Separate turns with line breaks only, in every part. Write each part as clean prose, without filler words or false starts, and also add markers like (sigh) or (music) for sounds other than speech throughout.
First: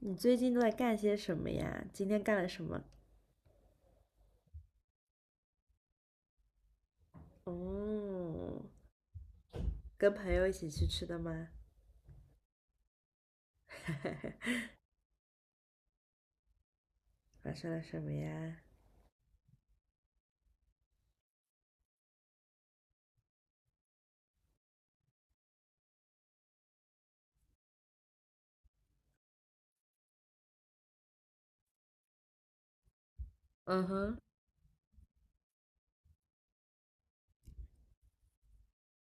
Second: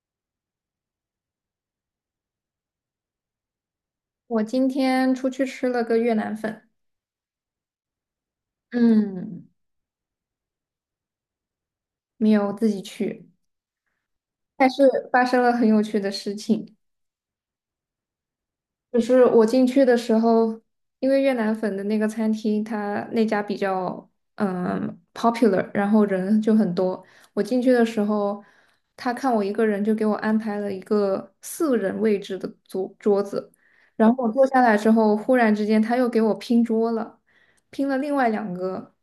你最近都在干些什么呀？今天干了什么？
我今天出去吃了个越南粉，
哦，
嗯，
跟朋友一起去吃的吗？
没有自己去，但
(laughs)
是发生了很有趣的事情。
发生了什么呀？
就是我进去的时候，因为越南粉的那个餐厅，他那家比较popular，然后人就很多。我进去的时候，他看我一个人，就给我安排了一个四人位置的桌子。
嗯
然
哼，
后我坐下来之后，忽然之间他又给我拼桌了，拼了另外两个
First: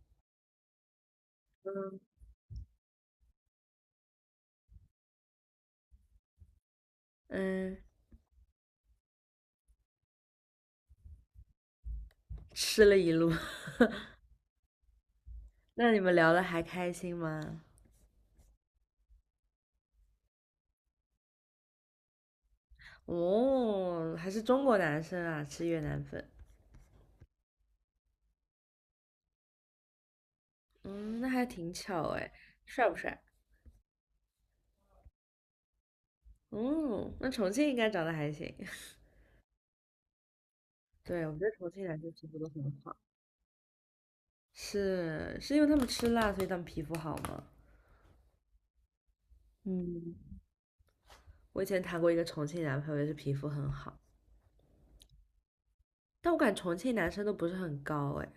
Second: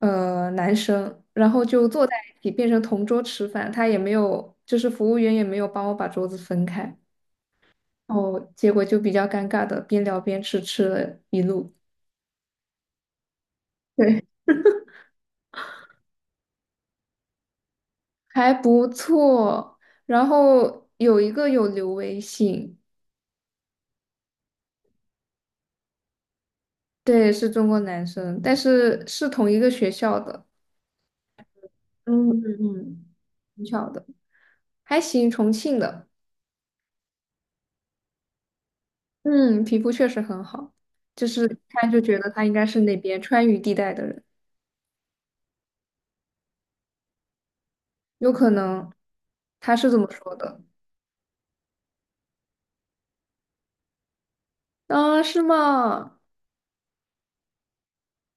男生，然后就
嗯
坐在一起变成同桌吃饭。他也没有，就是服务员也没有帮我把桌子分开。
嗯，
哦，结果就比较尴尬的，边聊边吃，吃了一路
吃了一路。(laughs)
(laughs)，对，
那你们聊的还开心吗？
还不错。然后有一个有留微信，
哦，还是中国男生啊，吃越南粉。
对，是中国男生，但是是同一个学校的，
嗯，那还挺巧
嗯
哎，
嗯
帅不
嗯，
帅？
挺巧的，还行，重庆的，
嗯，那重庆应该长得还行。(laughs)
嗯，皮肤确实很好，
对，
就
我觉
是
得
一
重庆
看
男
就
生
觉
皮
得
肤
他
都
应
很
该是
好。
那边川渝地带的人，
是，是因为他们吃辣，所以他们皮肤好吗？
有可能，他是这么说
嗯。
的，
我以前谈过一个重庆男朋友，也是皮肤很好，
啊，是吗？
但我感觉重庆男生都不是很高，哎，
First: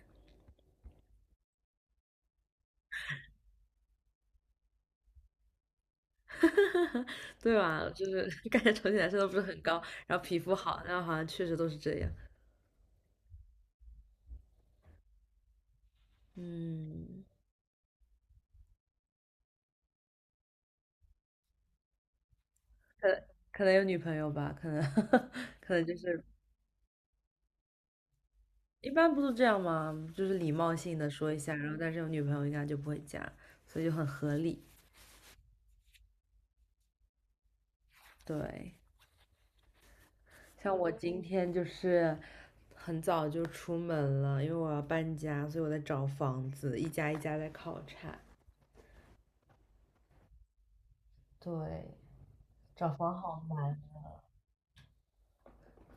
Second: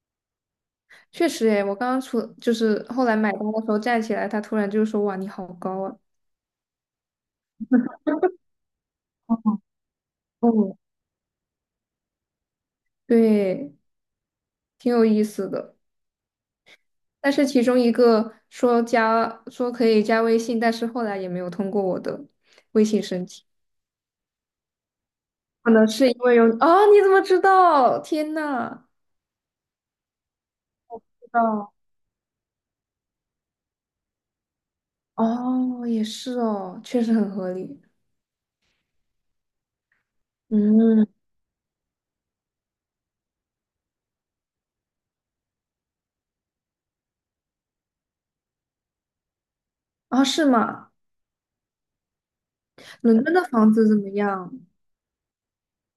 确实诶，我刚刚就是后来买单的时候站起来，他突然就说：“哇，你好高啊！”
对吧？(laughs) 就是感觉重庆男生都不
哦，
是很高，然后皮肤
哦
好，然后好像确实都是这样。
对，挺有意思的。
嗯，
但是其中一个说可以加微信，但是后来也没有通过我的微信
可
申请，
可能有女朋友吧，可能 (laughs)
可
可能
能
就
是因
是
为有啊？你怎么知道？天呐！
一般不都这样吗？就是礼貌性的
知
说一下，然
道
后但是有女朋友应该就不会加，所以就很合理。
哦，也是哦，确实很合理。
对，像我
嗯，
今天就是很早就出门了，因为我要搬家，所以我在找房子，一家一家在考察。
啊，是吗？
对，找房
伦敦
好
的房
难。
子怎么样？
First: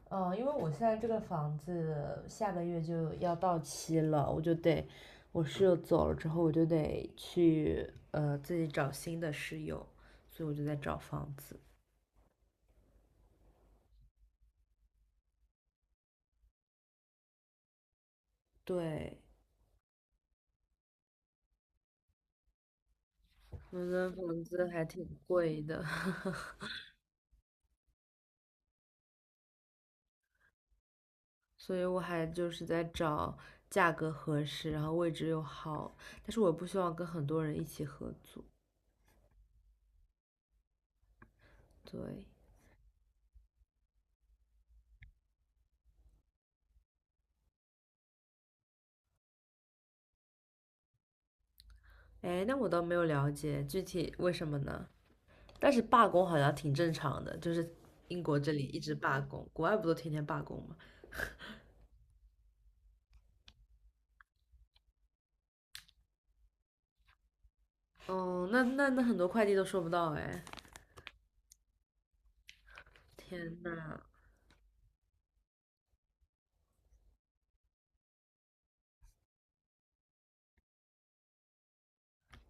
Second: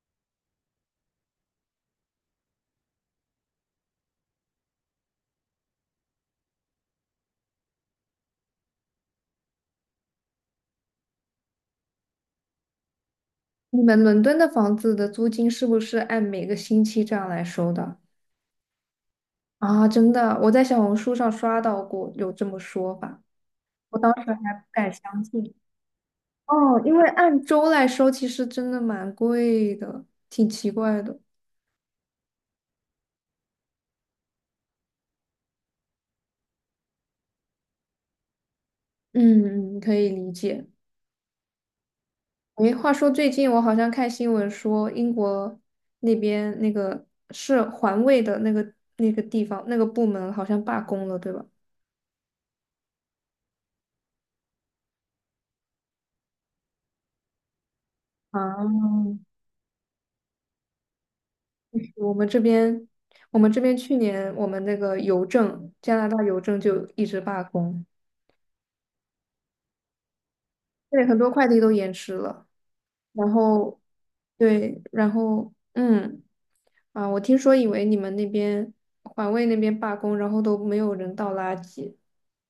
嗯，因为我现在这个房子下个月就要到期了，我就得，我室友走了之后，我就得去自己找新的室友，所以我就在找房子。
你们伦敦的房子的租金是不是按每个星期这样来收的？
对，
啊，真的，我在小红书上刷到过有这么说法，
我
我
的
当时
房
还
子
不
还
敢
挺
相信。
贵的，(laughs)
哦，因为按周来收，其实真的蛮贵的，挺奇怪的。
所以我还就是在找价格合适，然后位置又好，但是我不希望跟很多人一起合租。
嗯，可以理解。
对，
诶，话说最近我好像看新闻说，英国那边那个是环卫的那个地方那个部门好像罢工了，对吧？
哎，那我倒没有了解具体为什么呢？但是罢工好像挺正常的，就是英国这里
啊，
一直罢工，国外不都天天罢工吗？
我们这边，我们这边去年我们那个邮政，加拿大邮政就一直罢工。
嗯，那很多快递都收不到哎，
对，很多快递都延迟了。然
天
后，
呐，
对，然后，嗯，啊，我听说以为你们那边环卫那边罢工，然后都没有人倒垃圾。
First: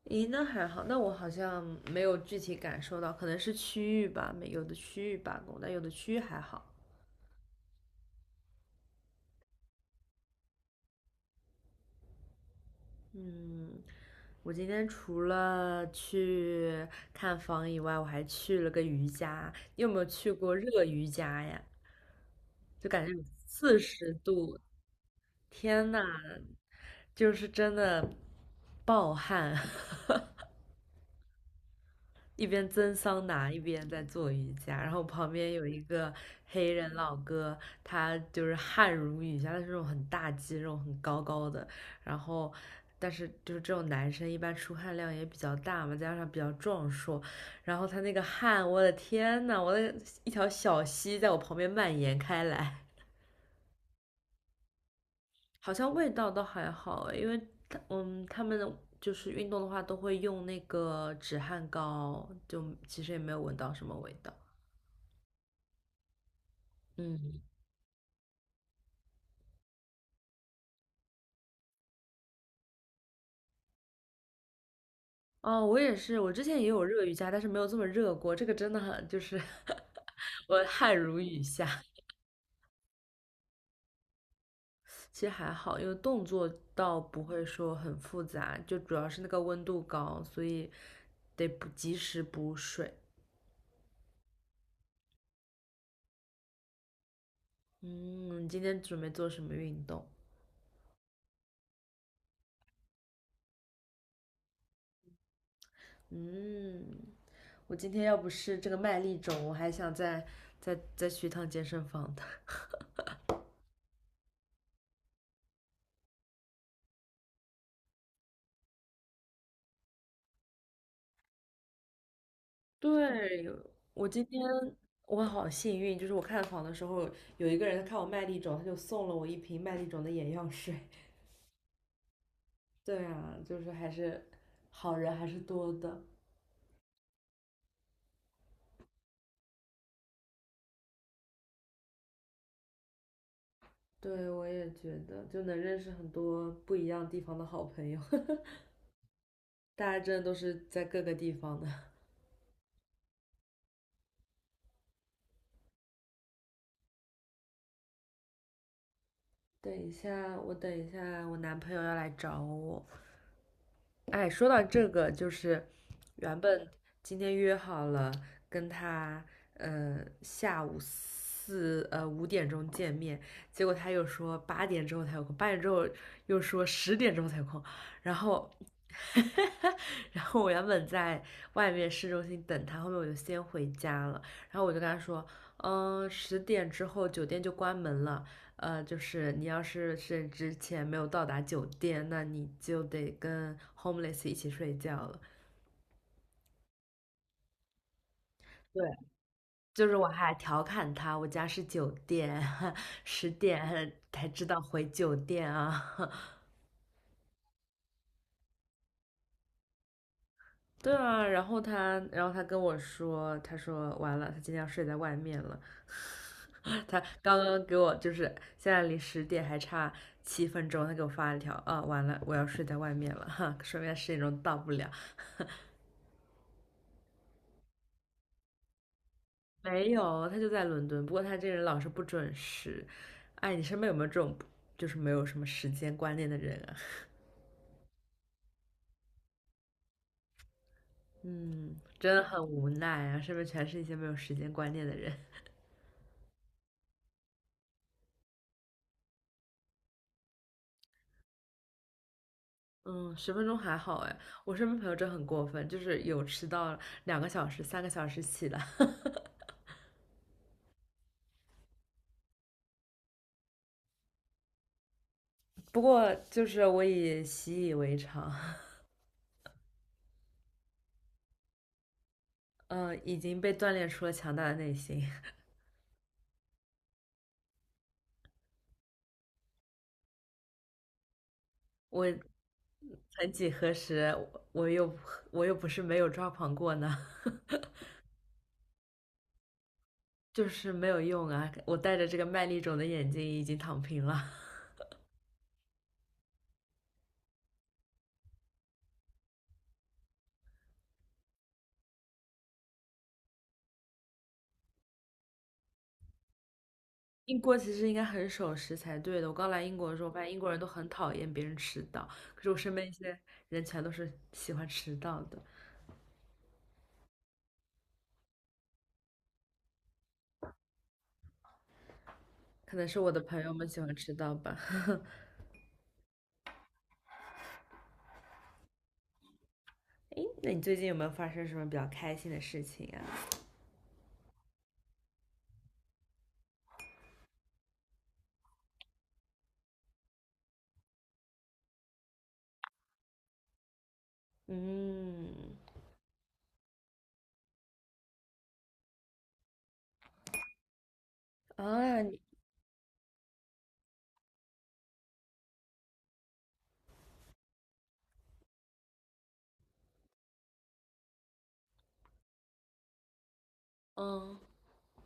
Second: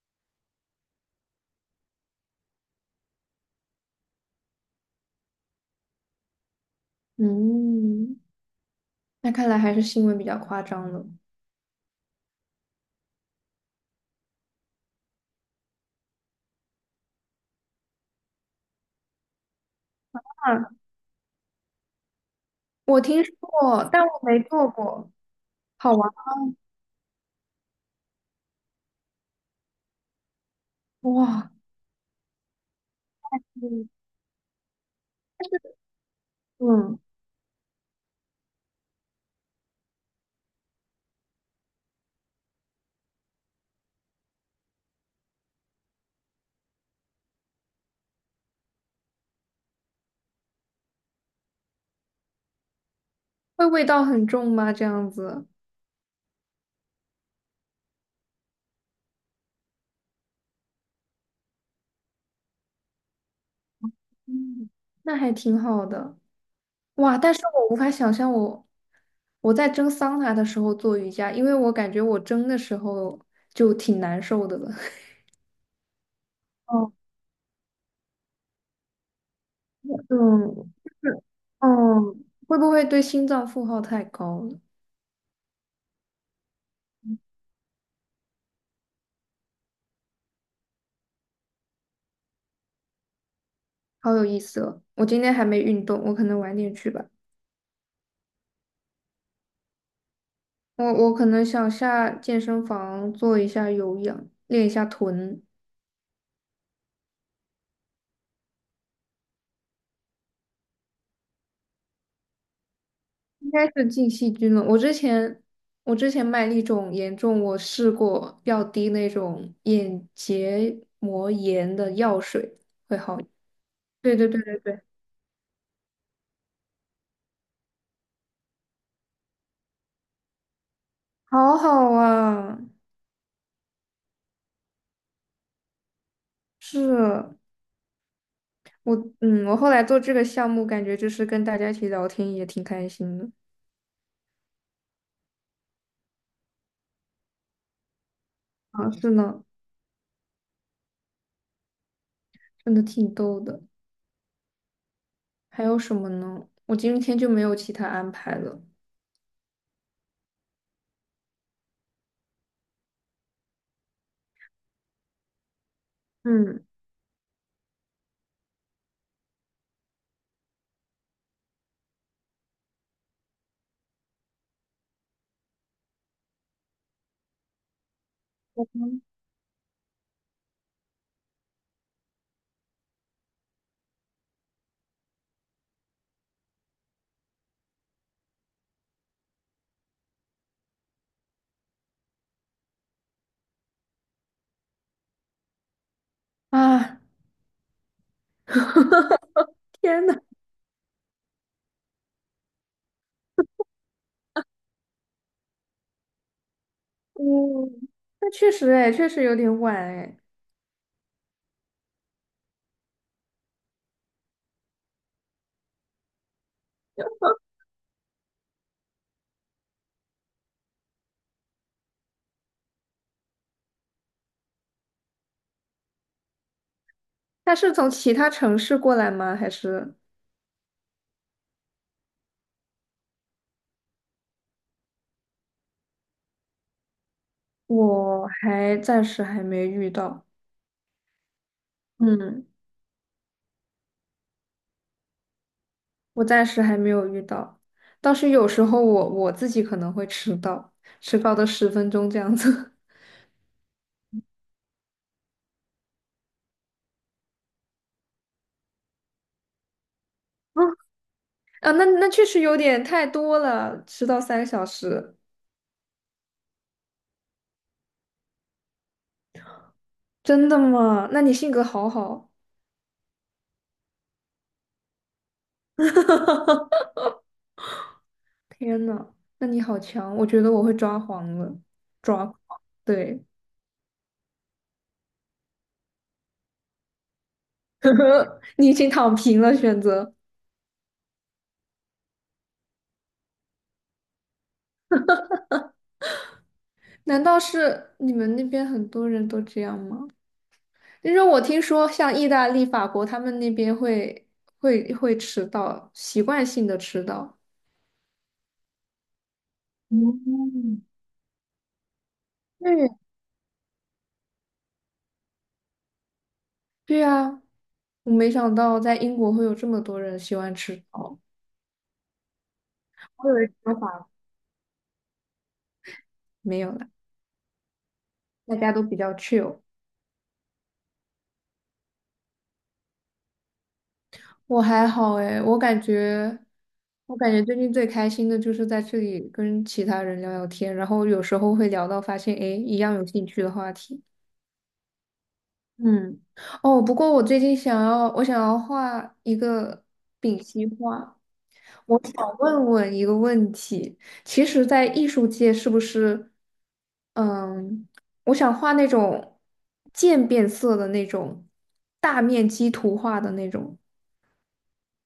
咦，那还好，那我好像没有具体感受到，可能是区域吧，没有的区域罢工，但有的区域还好。
嗯，那看来还是新闻比较夸张了。
嗯，我今天除了去看房以外，我还去了个瑜伽。你有没有去过
啊，
热瑜伽呀？就
我
感觉有
听说
四
过，但
十
我没
度，
做过。
天
好
呐，
玩
就是真的暴汗，(laughs)
哇，
一边蒸桑拿一边
嗯，
在做瑜伽，然后旁
但
边
是
有一个黑人
嗯，
老哥，他就是汗如雨下，他是那种很大肌肉、很高高的，然后。但是就是这种男生一般出汗量也比较大嘛，加上比较壮硕，然后他那个汗，我的天呐，我的一条小溪在我旁边蔓延开来。
会味道很重吗？这样子，
好像味道倒还好诶因为他嗯，他们就是运动的话都会用那个止汗膏，就其实也没有闻到什么味道。
嗯，那还挺好的。哇！但是
嗯，
我无法想象我在蒸桑拿的时候做瑜伽，因为我感觉我蒸的时候就挺难受的了。(laughs)
哦，我也是，我之前也有
哦，
热瑜伽，但是没有这么热过。这个真的很就是 (laughs) 我
嗯，就
汗如
是
雨
(laughs)
下。
嗯，会不会对心脏负荷太高了？
其实还好，因为动作倒不会说很复杂，就主要是那个温度高，所以得补及时补水。
好有意思哦！我今天还没运动，我可能晚点去吧。
嗯，你今天准备做什么运动？
我可能想下健身房做一下有氧，练一下臀。
嗯。我今天要不是这个麦粒肿，我还想再去一趟健身房的。(laughs)
应该是进细菌了。我之前麦粒肿严重，我试过要滴那种眼结膜炎的药水。
对，我
对
今
对
天
对对对，
我好幸运，就是我看房的时候，有一个人看我麦粒肿，他就送了我一瓶麦粒肿的眼药水。
好好啊！
(laughs) 对啊，就是还是好人还是多的。
是我我后来做这个项目，感觉就是跟大家一起聊天也挺开心的。
对，我也觉得，就能认识很多不一样地方的好朋友，(laughs)
啊，是呢，
大家真的都是在各个地方的。
真的挺逗的。还有什么呢？我今天就没有其他安排了。
等一下，我等一下，我男朋友要来找我。哎，说到这个，就是原
嗯
本今天约好了跟他，下午5点钟见面，结果他又说八点之后才有空，八点之后又说十点钟才有空，然后，(laughs) 然后我原本在外面市中心等他，后面我就先回家了，然后我就跟他说，十点之后酒店就关门了，就是你要是之前没有到达酒店，那你就得跟 homeless 一起睡觉了。
啊，
对，
(laughs)
就是
天
我
呐，
还调侃他，我家是酒店，(laughs) 十点还才知道回酒店啊。(laughs)
嗯，那确实哎，确实有点晚哎。
对啊，然后他，然后他跟我说，他说完了，他今天要睡在外面了。(laughs) 他刚刚给我就是现在离十点还差7分钟，他给我发了一条啊，完了，我要睡在外面了，(laughs) 哈，说明10点钟到不了。
他是从其他城市过来吗？还
没
是
有，他就在伦敦，不过他这个人老是不准时。哎，你身边有没有这种就是没有什么时间观念的人啊？
我还暂时还没遇到？
(laughs) 嗯，真的很
嗯，
无奈啊，身边全是一些没有时间观念的人。
我暂时还没有遇到，倒是有时候我自己可能会迟到，迟到的十分钟这样子。
(laughs) 嗯，10分钟还好哎，我身边朋友真的很过分，就是有迟到2个小时、3个小时起的。(laughs)
(laughs) 啊，那确实有点太多了，迟到三个小时，
不过就是我已习以为常，
真的吗？那你性格好好，
嗯，已经被锻炼出了强大的内心。
(laughs) 天呐，那你好强，我觉得我会抓狂了，
我
抓狂，对，
曾几何时，我又我又不是没有抓狂过呢。(laughs)
(laughs) 你已经躺平了，选择。
就是没有用啊！我戴着这个麦粒肿的眼睛已经躺平了。(laughs)
难道是你们那边很多人都这样吗？因为我听说像意大利、法国，他们那边会迟到，习惯性的迟到。
英国其实应该很守时才对的。我刚来英国的时候，发现英国人都
嗯，
很讨厌别人迟到，可是我身边
对，
一些人全都是喜欢迟到的，
对呀，我没想到在英国会有这么多人喜欢迟到。
可能是我的
我以
朋
为
友
只
们
有
喜欢
法
迟到吧。(laughs)
没有了，大家都比较 chill。
诶，那你最近有没有发生什么比较开心的事情啊？
我还好诶，我感觉最近最开心的就是在这里跟其他人聊聊天，然后有时候会聊到发现，诶，一样有兴趣的话题。
嗯，
嗯，哦，不过我最近想要画一个丙烯画。
啊，
我
你
想问问一个问题，其实，在艺术界是不是，嗯，我想画那种渐变色的那种大面积图画的那种，
嗯，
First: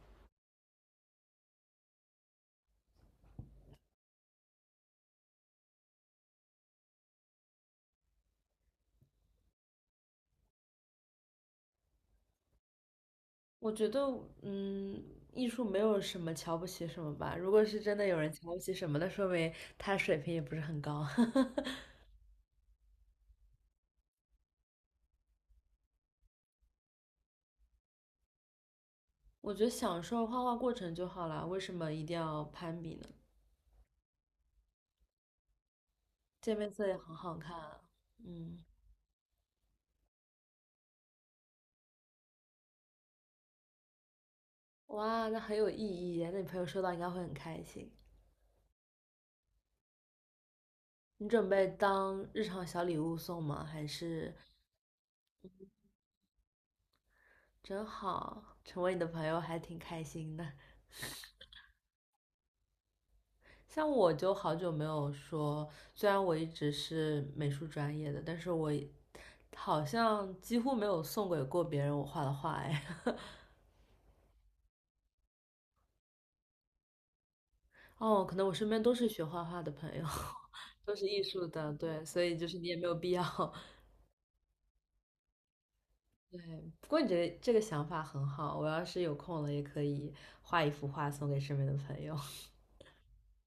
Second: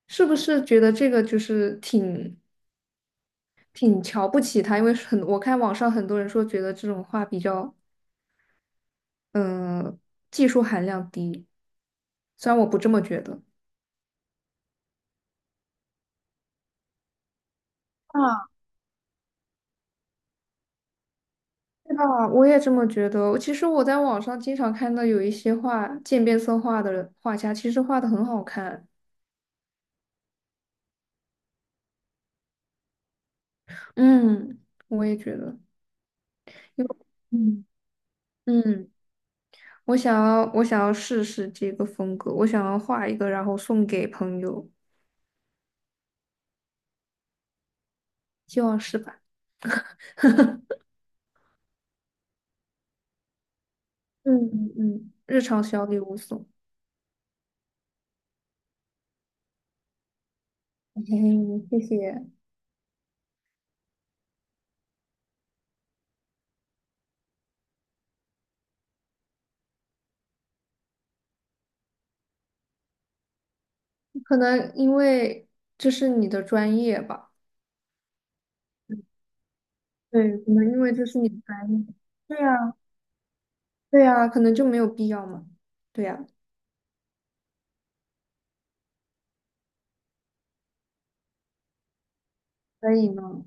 是不是觉得这个就是挺瞧不起它？因为很，我看网上很多人说觉得这种画比较，嗯，技术含量低，虽然我不这么觉得。
我觉得，嗯，艺术没有什么瞧不起什么吧。如果是真的有人瞧
啊。
不起什么，那说明他水平也不是很高。
是
(laughs)
吧？我也这么觉得。其实我在网上经常看到有一些画渐变色画的人画家，其实画的很好看。
我觉得享受画画过程就好啦，为什么一定要攀比呢？
嗯，我也觉得，
渐变色
因
也
为
很好看
嗯
啊，嗯，
嗯，我想要试试这个风格，我想要画一个，然后送给朋友，
哇，那很有意义那你朋友收到应该会很开心。
希望是吧？
你准备当日常小礼物送吗？还是
嗯嗯嗯，日常小礼物送。
真好，成为你的朋友还挺开心的。
嘿嘿，谢谢。
像我就好久没有说，虽然我一直是美术专业的，但是我好像几乎没有送给过别人我画的画哎。(laughs)
可能因为这是你的专业吧？
哦，可能我身边都是学画画的朋友，
对，可
(laughs)
能因为
都是
这是
艺
你的
术
专
的，
业。
对，所以
对
就是你也
呀，
没有必要。(laughs)
对呀，可能就没有必要嘛。对呀。
对，不过你觉得这个想法很好，我要是有空了也可以画一幅画送给身边的朋友。
可以吗？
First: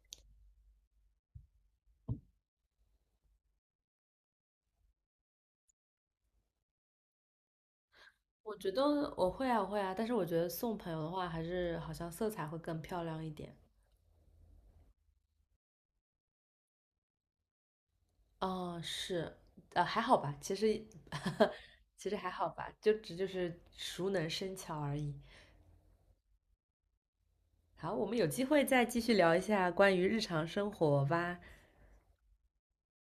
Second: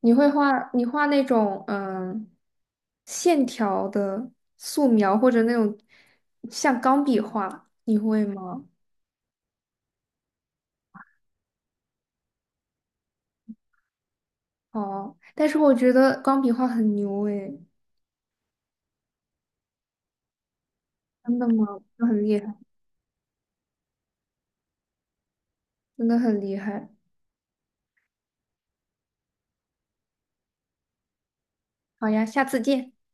你会画，你画那种线条的素描，或者那种像钢笔画，你会
(laughs) 我
吗？
觉得我会啊，我会啊，但是我觉得送朋友的话，还是好像色彩会更漂亮一点。
哦，但是我觉得钢笔画很牛诶，
嗯，是，还好吧，其实
真的
(laughs)
吗？真的
其实
很
还
厉
好
害，
吧，就只就是熟能生巧而已。
真的很厉害。
好，我们有机会再继续聊一下关于日常生活吧。
好呀，下次见。